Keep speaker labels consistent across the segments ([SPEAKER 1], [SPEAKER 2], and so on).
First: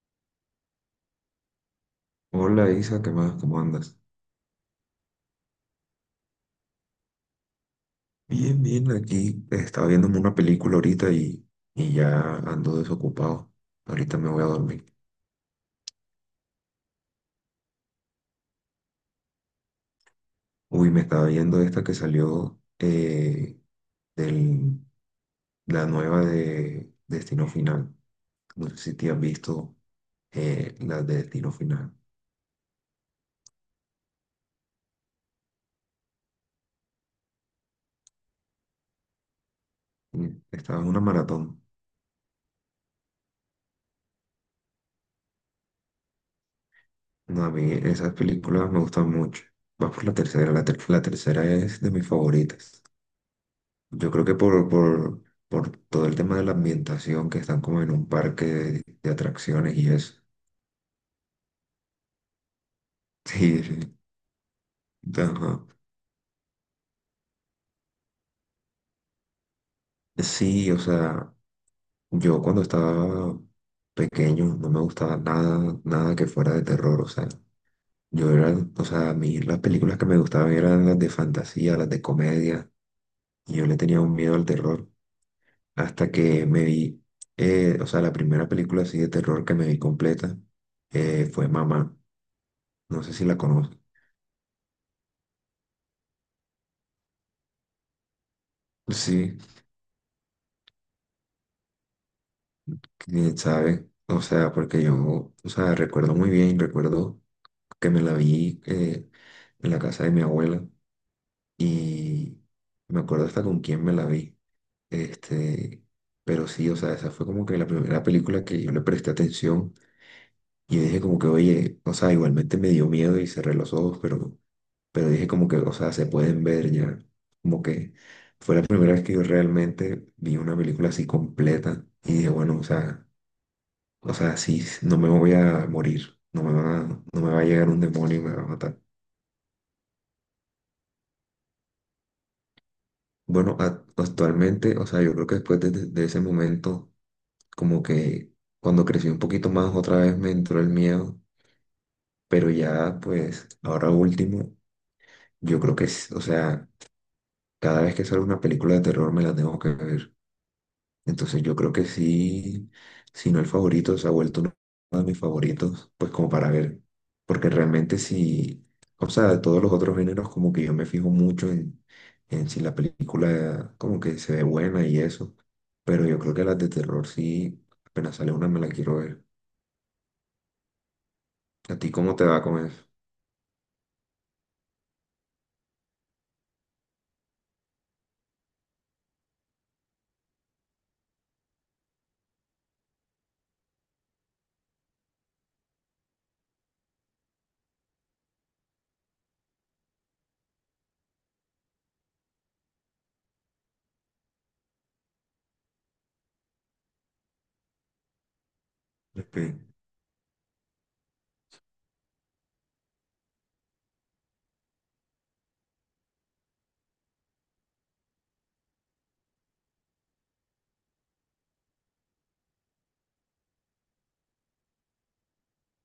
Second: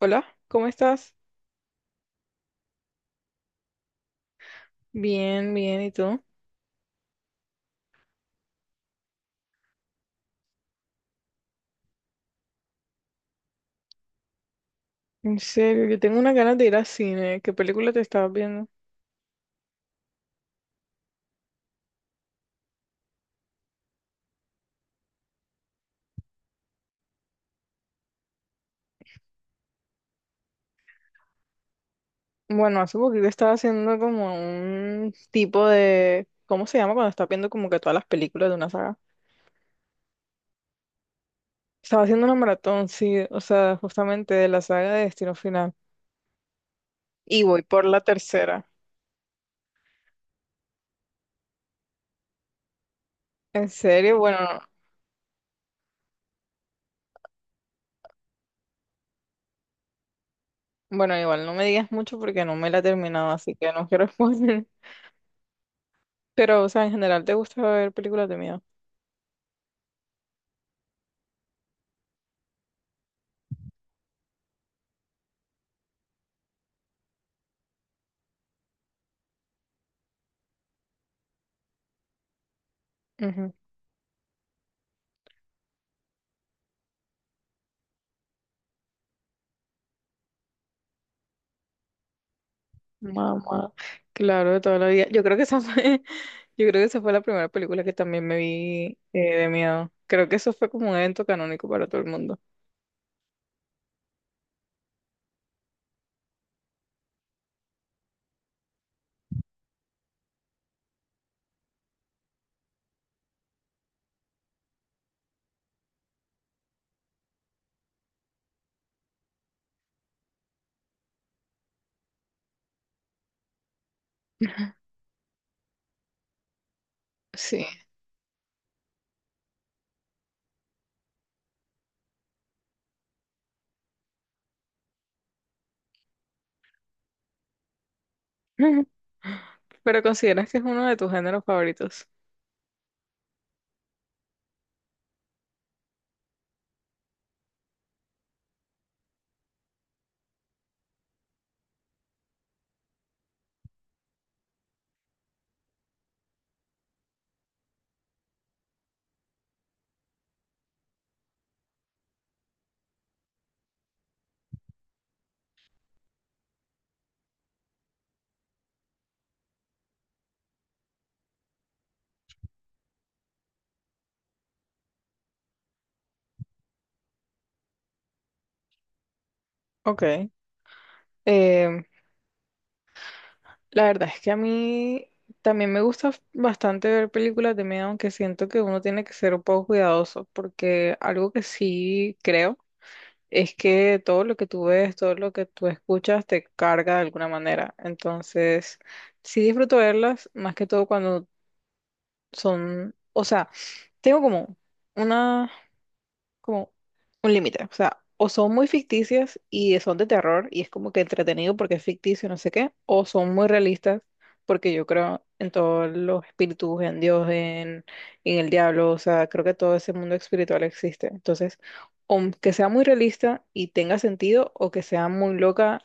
[SPEAKER 1] Hola, ¿cómo estás?
[SPEAKER 2] Hola Isa, ¿qué más? ¿Cómo andas?
[SPEAKER 1] Bien, bien, ¿y tú?
[SPEAKER 2] Bien, bien, aquí estaba viéndome una película ahorita y ya ando desocupado. Ahorita me voy a dormir.
[SPEAKER 1] En serio, yo tengo unas ganas de ir al cine. ¿Qué película te estabas viendo?
[SPEAKER 2] Uy, me estaba viendo esta que salió del, la nueva de Destino Final. No sé si te has visto la de Destino Final.
[SPEAKER 1] Bueno, hace poquito estaba haciendo como un tipo de ¿cómo se llama cuando estás viendo como que todas las películas de una saga?
[SPEAKER 2] Mm, estaba en una maratón.
[SPEAKER 1] Estaba haciendo una maratón, sí, o sea, justamente de la saga de Destino Final. Y
[SPEAKER 2] No, a
[SPEAKER 1] voy
[SPEAKER 2] mí
[SPEAKER 1] por la
[SPEAKER 2] esas
[SPEAKER 1] tercera.
[SPEAKER 2] películas me gustan mucho. Vas por la tercera, la tercera es de mis favoritas.
[SPEAKER 1] En
[SPEAKER 2] Yo
[SPEAKER 1] serio,
[SPEAKER 2] creo que
[SPEAKER 1] bueno,
[SPEAKER 2] por todo el tema de la ambientación, que están como en un parque de atracciones y eso.
[SPEAKER 1] bueno, igual no me digas mucho porque no me la he terminado, así
[SPEAKER 2] Sí,
[SPEAKER 1] que no
[SPEAKER 2] sí.
[SPEAKER 1] quiero responder.
[SPEAKER 2] Sí. Ajá.
[SPEAKER 1] Pero, o sea, en general, ¿te gusta ver películas de miedo?
[SPEAKER 2] Sí, o sea, yo cuando estaba pequeño no me gustaba nada, nada que fuera de terror, o sea, yo era, o sea, a mí las películas que me gustaban eran las de fantasía, las de comedia, y yo le tenía un miedo al terror hasta que me vi, o sea, la primera película así de terror que me vi completa fue Mamá,
[SPEAKER 1] Mamá,
[SPEAKER 2] no sé si la conoces.
[SPEAKER 1] claro, de toda la vida. Yo creo que esa fue, yo creo que esa fue la primera película que también me vi
[SPEAKER 2] Sí,
[SPEAKER 1] de miedo. Creo que eso fue como un evento canónico para todo el mundo.
[SPEAKER 2] quién sabe. O sea, porque yo, o sea, recuerdo muy bien, recuerdo que me la vi en la casa de mi abuela y me acuerdo hasta con quién me la vi. Este, pero sí, o sea, esa fue como que la primera película que yo le presté atención y yo dije como que, oye, o sea, igualmente me dio miedo y cerré los ojos, pero dije como que, o sea, se pueden ver ya. Como
[SPEAKER 1] Sí.
[SPEAKER 2] que fue la primera vez que yo realmente vi una película así completa y dije, bueno, o sea, o sea, sí, no me voy a morir, no me va a llegar un demonio y me va a matar.
[SPEAKER 1] Pero ¿consideras que es uno de tus géneros favoritos?
[SPEAKER 2] Bueno, actualmente, o sea, yo creo que después de ese momento, como que cuando crecí un poquito más, otra vez me entró el miedo, pero ya, pues, ahora último, yo creo que, o sea, cada vez que sale una película de terror me la tengo que ver. Entonces yo creo que sí, si no el favorito, se ha vuelto uno de mis favoritos, pues como para ver, porque realmente sí, o sea, de todos los otros géneros como que yo me fijo mucho en si la película como que se ve buena y eso, pero yo creo que las de terror sí, apenas sale una me la quiero ver.
[SPEAKER 1] Ok.
[SPEAKER 2] ¿A
[SPEAKER 1] Em,
[SPEAKER 2] ti cómo te va con eso?
[SPEAKER 1] la verdad es que a mí también me gusta bastante ver películas de miedo, aunque siento que uno tiene que ser un poco cuidadoso, porque algo que sí creo es que todo lo que tú ves, todo lo que tú escuchas te carga de alguna manera. Entonces, sí disfruto verlas, más que todo cuando son, o sea, tengo como una como un límite. O sea, o son muy ficticias
[SPEAKER 2] Espe-
[SPEAKER 1] y son de terror y es como que entretenido porque es ficticio, no sé qué, o son muy realistas porque yo creo en todos los espíritus, en Dios, en el diablo, o sea, creo que todo ese mundo espiritual existe. Entonces, o que sea muy realista y tenga sentido, o que sea muy loca,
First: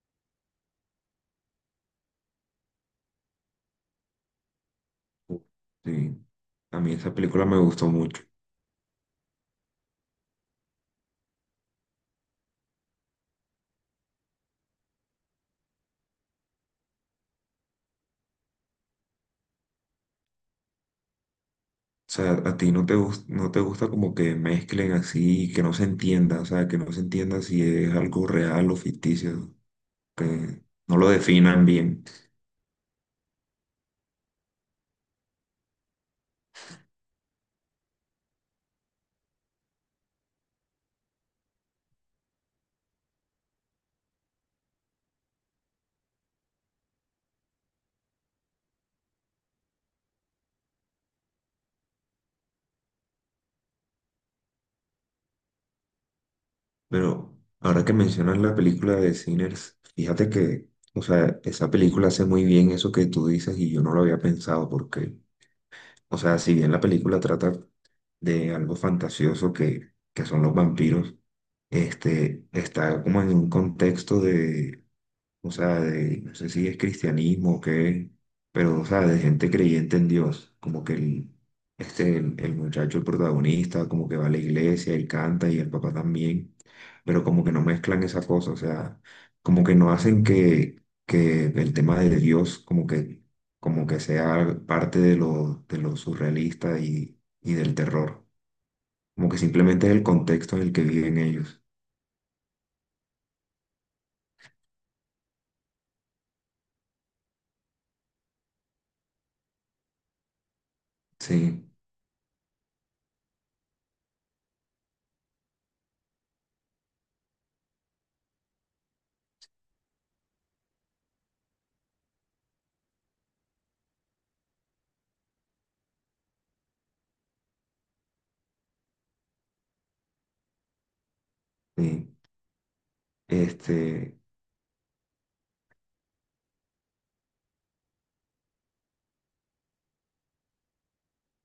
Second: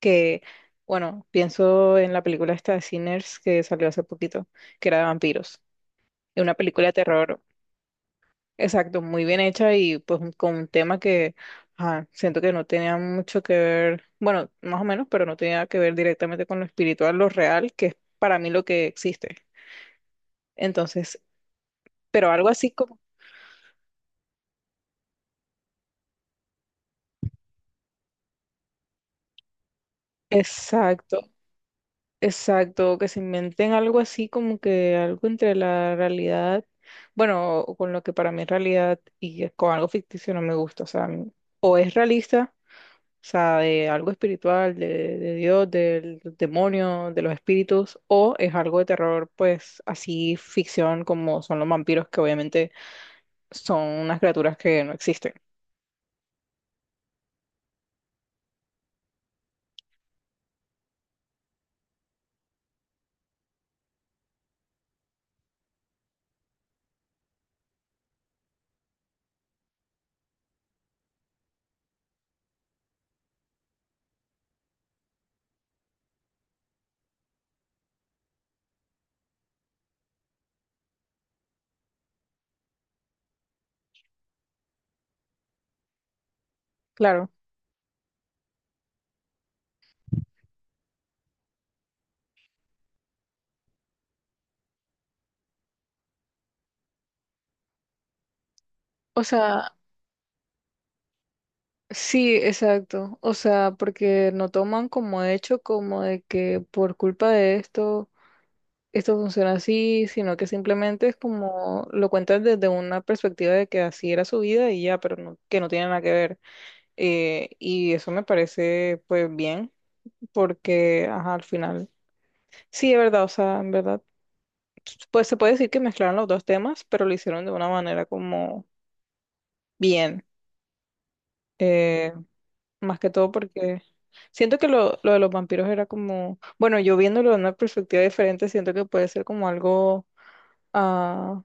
[SPEAKER 1] que, bueno, pienso en la película esta de Sinners que salió hace poquito, que era de vampiros.
[SPEAKER 2] Sí,
[SPEAKER 1] Es una
[SPEAKER 2] a
[SPEAKER 1] película de
[SPEAKER 2] mí esa
[SPEAKER 1] terror.
[SPEAKER 2] película me gustó mucho.
[SPEAKER 1] Exacto, muy bien hecha y pues un- con un tema que ajá, siento que no tenía mucho que ver, bueno, más o menos, pero no tenía que ver directamente con lo espiritual, lo real, que es para mí lo que existe. Entonces,
[SPEAKER 2] O
[SPEAKER 1] pero
[SPEAKER 2] sea,
[SPEAKER 1] algo
[SPEAKER 2] a
[SPEAKER 1] así
[SPEAKER 2] ti
[SPEAKER 1] como,
[SPEAKER 2] no te gusta como que mezclen así, que no se entienda, o sea, que no se entienda si es algo real o ficticio, que no lo
[SPEAKER 1] exacto,
[SPEAKER 2] definan bien.
[SPEAKER 1] exacto, que se inventen algo así como que algo entre la realidad, bueno, o con lo que para mí es realidad y con algo ficticio no me gusta, o sea, o es realista. O sea, de algo espiritual, de Dios, del demonio, de los espíritus, o es algo de terror, pues así ficción como son los vampiros, que obviamente son unas criaturas que no existen.
[SPEAKER 2] Pero ahora que mencionas la película de Sinners, fíjate que, o sea, esa película hace muy bien eso que tú dices y yo no lo había pensado porque, o sea, si bien la película trata de algo fantasioso que son los vampiros, este, está como en un contexto de, o sea, de, no sé si es cristianismo o qué, pero, o sea, de gente creyente en Dios, como que el muchacho, el protagonista, como que va a la iglesia y canta y el papá también, pero
[SPEAKER 1] Claro.
[SPEAKER 2] como que no mezclan esa cosa, o sea, como que no hacen que el tema de Dios como que sea parte de lo surrealista y del terror,
[SPEAKER 1] O
[SPEAKER 2] como que
[SPEAKER 1] sea,
[SPEAKER 2] simplemente es el contexto en el que viven ellos,
[SPEAKER 1] sí, exacto. O sea, porque no toman como hecho como de que por culpa de esto, esto funciona así, sino que simplemente es
[SPEAKER 2] sí,
[SPEAKER 1] como lo cuentan desde una perspectiva de que así era su vida y ya, pero no- que no tiene nada que ver. Y eso me parece pues bien, porque ajá, al final, sí, es verdad, o sea, en verdad, pues se puede decir que mezclaron los dos temas, pero lo hicieron de una manera como bien,
[SPEAKER 2] sí,
[SPEAKER 1] eh, más que todo porque
[SPEAKER 2] este,
[SPEAKER 1] siento que lo de los vampiros era como, bueno, yo viéndolo de una perspectiva diferente, siento que puede ser como algo... ah,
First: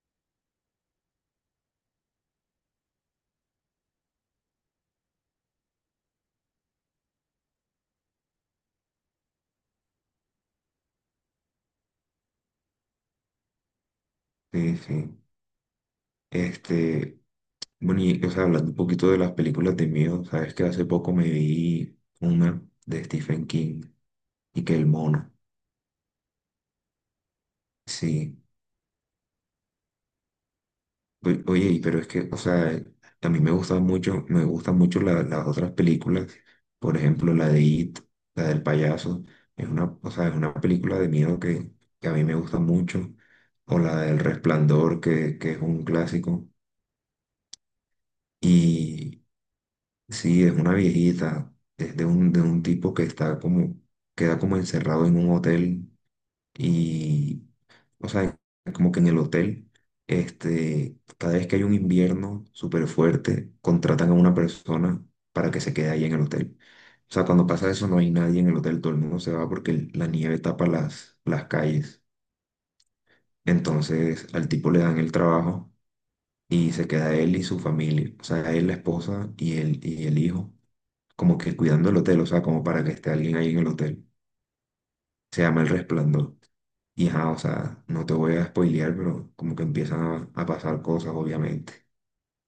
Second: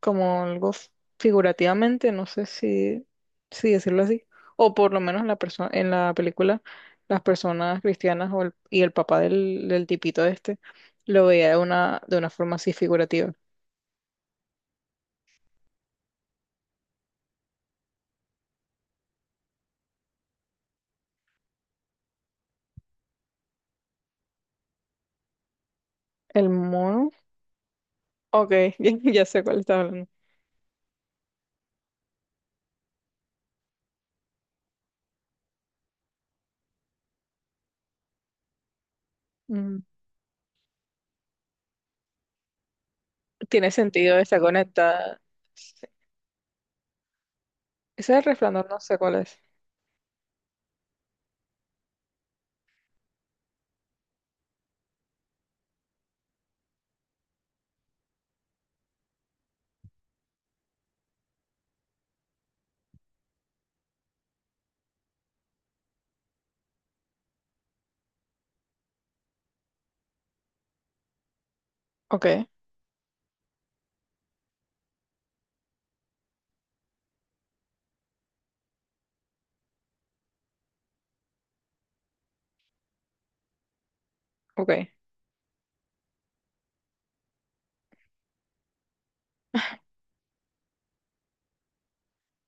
[SPEAKER 1] como algo f- figurativamente, no sé si, si decirlo así, o por lo menos en la persona, en la película, las personas cristianas o el- y el papá del, del tipito este lo veía de una forma así figurativa.
[SPEAKER 2] sí, sí. Este, bueno, y o sea, hablando un poquito de las películas de miedo, sabes que hace poco me vi una de Stephen King y que el mono.
[SPEAKER 1] El mono,
[SPEAKER 2] Sí.
[SPEAKER 1] ok, ya, ya sé cuál está hablando.
[SPEAKER 2] Oye, y pero es que, o sea, a mí me gustan mucho las otras películas. Por ejemplo, la de It, la del payaso. Es
[SPEAKER 1] Mm,
[SPEAKER 2] una, o sea, es una película de miedo que a mí me gusta mucho.
[SPEAKER 1] tiene
[SPEAKER 2] O la
[SPEAKER 1] sentido,
[SPEAKER 2] del
[SPEAKER 1] está
[SPEAKER 2] Resplandor,
[SPEAKER 1] conectada.
[SPEAKER 2] que es
[SPEAKER 1] Sí.
[SPEAKER 2] un clásico.
[SPEAKER 1] Ese es el resplandor, no sé cuál
[SPEAKER 2] Y
[SPEAKER 1] es.
[SPEAKER 2] sí, es una viejita, es de un tipo que está como, queda como encerrado en un hotel y, o sea, como que en el hotel, este, cada vez que hay un invierno súper fuerte, contratan a una persona para que se quede ahí en el hotel. O sea, cuando pasa eso no hay nadie en el hotel, todo el mundo se va porque la nieve tapa las calles.
[SPEAKER 1] Ok,
[SPEAKER 2] Entonces al tipo le dan el trabajo y se queda él y su familia, o sea, él, la esposa y el hijo como que cuidando el hotel, o sea, como para que esté alguien ahí en el hotel.
[SPEAKER 1] ok.
[SPEAKER 2] Se llama El Resplandor. Y ajá, o sea, no te voy a spoilear, pero como que empiezan a pasar cosas, obviamente.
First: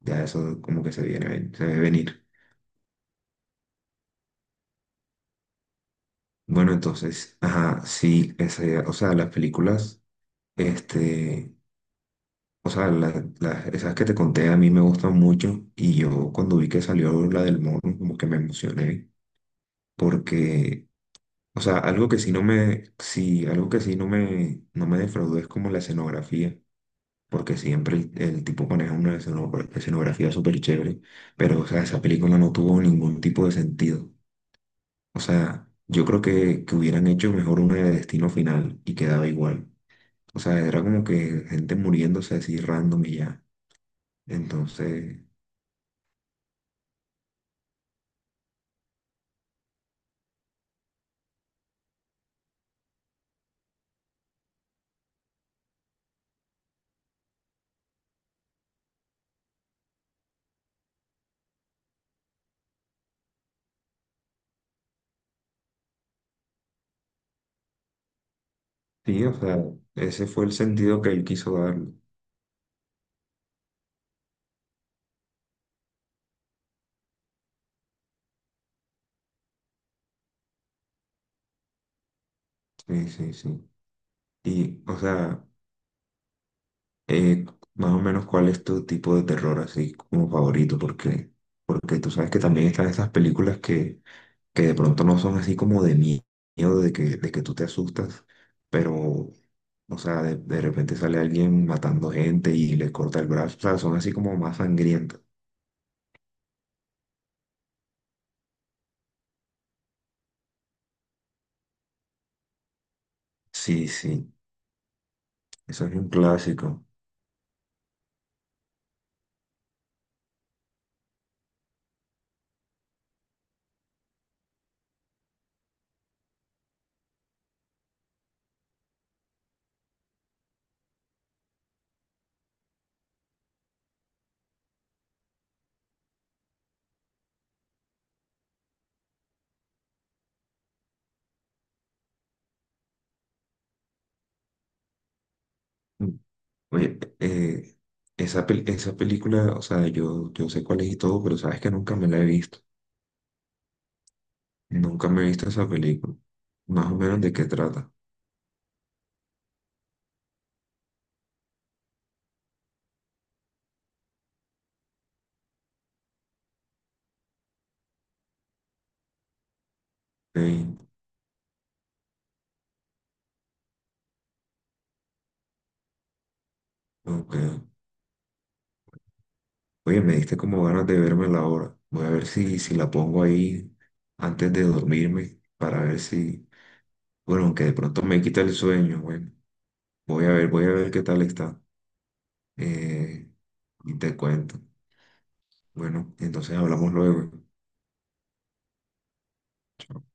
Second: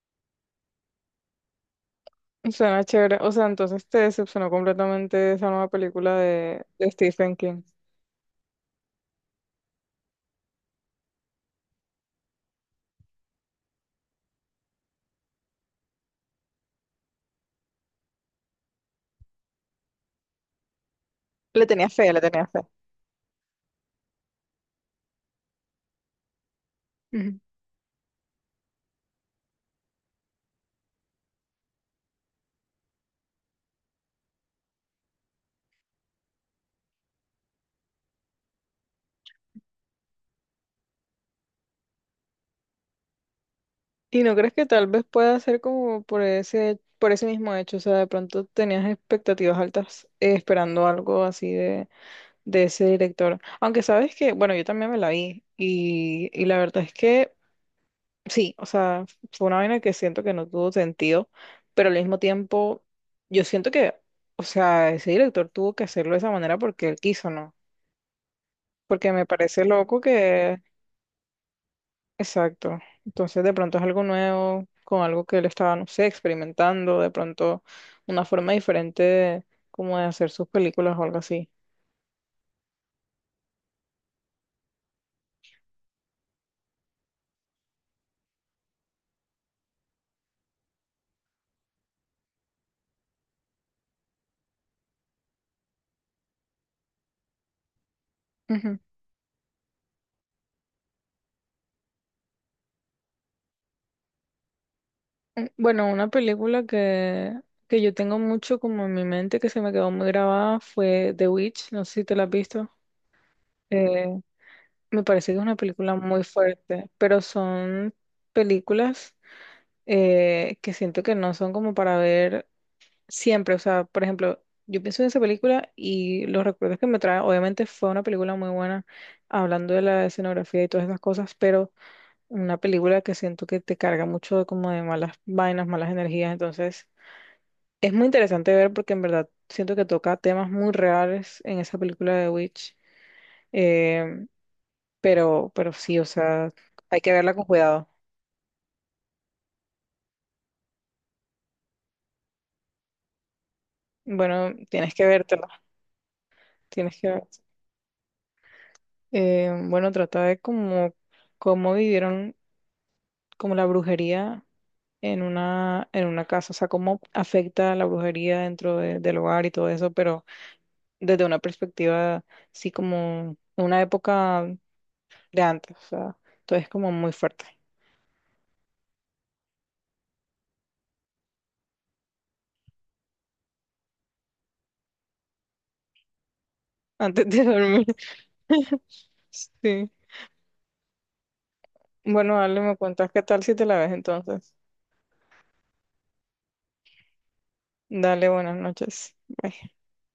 [SPEAKER 2] Ya eso como que se se ve venir.
[SPEAKER 1] Suena chévere. O sea, entonces te decepcionó completamente esa nueva película
[SPEAKER 2] Bueno,
[SPEAKER 1] de Stephen
[SPEAKER 2] entonces,
[SPEAKER 1] King.
[SPEAKER 2] ajá, sí, ese, o sea, las películas, este, o sea, esas que te conté a mí me gustan mucho y yo cuando vi que salió la del mono, como que me emocioné porque, o
[SPEAKER 1] Le
[SPEAKER 2] sea,
[SPEAKER 1] tenía fe, le tenía
[SPEAKER 2] algo que sí no me, no me defraudó es como la escenografía,
[SPEAKER 1] fe.
[SPEAKER 2] porque siempre el tipo maneja una escenografía súper chévere, pero o sea, esa película no tuvo ningún tipo de sentido. O sea, yo creo que hubieran hecho mejor una de Destino Final y quedaba igual. O sea, era como que gente muriéndose así random y ya.
[SPEAKER 1] ¿Y no crees que tal vez
[SPEAKER 2] Entonces,
[SPEAKER 1] pueda ser como por ese mismo hecho? O sea, de pronto tenías expectativas altas esperando algo así de ese director. Aunque sabes que, bueno, yo también me la vi y la verdad es que sí, o sea, fue una vaina que siento que no tuvo sentido, pero al mismo tiempo yo siento que, o sea, ese director tuvo que hacerlo de esa manera porque él quiso, ¿no? Porque
[SPEAKER 2] sí,
[SPEAKER 1] me
[SPEAKER 2] o sea,
[SPEAKER 1] parece loco
[SPEAKER 2] ese fue el
[SPEAKER 1] que.
[SPEAKER 2] sentido que él quiso darle.
[SPEAKER 1] Exacto. Entonces, de pronto es algo nuevo, con algo que él estaba, no sé, experimentando, de pronto una forma diferente de- como de hacer sus películas o algo así.
[SPEAKER 2] Sí, sí, sí. Y o sea... Eh, más o menos cuál es tu tipo de terror así como favorito, porque, porque tú sabes que también están esas películas que de pronto no son así como de miedo, de que tú te asustas,
[SPEAKER 1] Ujú.
[SPEAKER 2] pero, o sea, de repente sale alguien matando gente y le corta el brazo, o sea, son así como más sangrientas.
[SPEAKER 1] Mm, bueno, una película que yo tengo mucho como en mi mente, que se me quedó muy grabada, fue The Witch, no sé si te la has visto.
[SPEAKER 2] Sí,
[SPEAKER 1] Eh,
[SPEAKER 2] sí,
[SPEAKER 1] me parece que es una
[SPEAKER 2] eso es
[SPEAKER 1] película
[SPEAKER 2] un
[SPEAKER 1] muy
[SPEAKER 2] clásico.
[SPEAKER 1] fuerte, pero son películas que siento que no son como para ver. Siempre, o sea, por ejemplo, yo pienso en esa película y los recuerdos que me trae, obviamente fue una película muy buena, hablando de la escenografía y todas esas cosas, pero una película que siento que te carga mucho de como de malas vainas, malas energías, entonces es muy interesante ver porque en verdad siento que toca temas muy reales en esa película de Witch, eh, pero sí, o
[SPEAKER 2] Mm.
[SPEAKER 1] sea,
[SPEAKER 2] Oye,
[SPEAKER 1] hay que verla con cuidado.
[SPEAKER 2] esa, esa película, o sea, yo sé cuál es y todo, pero sabes que nunca me la he visto.
[SPEAKER 1] Bueno, tienes que
[SPEAKER 2] Nunca me he
[SPEAKER 1] vértela,
[SPEAKER 2] visto esa película. Más
[SPEAKER 1] tienes
[SPEAKER 2] o
[SPEAKER 1] que
[SPEAKER 2] menos
[SPEAKER 1] ver.
[SPEAKER 2] de qué trata.
[SPEAKER 1] Bueno, trata de como cómo vivieron como la brujería en una casa, o sea, cómo afecta la brujería dentro de- del hogar y todo eso, pero
[SPEAKER 2] Ey,
[SPEAKER 1] desde una perspectiva, sí, como una época de antes, o sea, todo es como muy
[SPEAKER 2] ok.
[SPEAKER 1] fuerte,
[SPEAKER 2] Oye, me diste como ganas de verme la hora. Voy a ver si la pongo ahí antes de dormirme para ver si,
[SPEAKER 1] antes de
[SPEAKER 2] bueno, aunque de
[SPEAKER 1] dormir.
[SPEAKER 2] pronto me quita el sueño, bueno,
[SPEAKER 1] Sí.
[SPEAKER 2] voy a ver qué tal está.
[SPEAKER 1] Bueno, dale, me cuentas qué
[SPEAKER 2] Eh,
[SPEAKER 1] tal si te la ves
[SPEAKER 2] y te
[SPEAKER 1] entonces.
[SPEAKER 2] cuento. Bueno, entonces hablamos luego.
[SPEAKER 1] Dale, buenas noches. Bye.
[SPEAKER 2] Chao.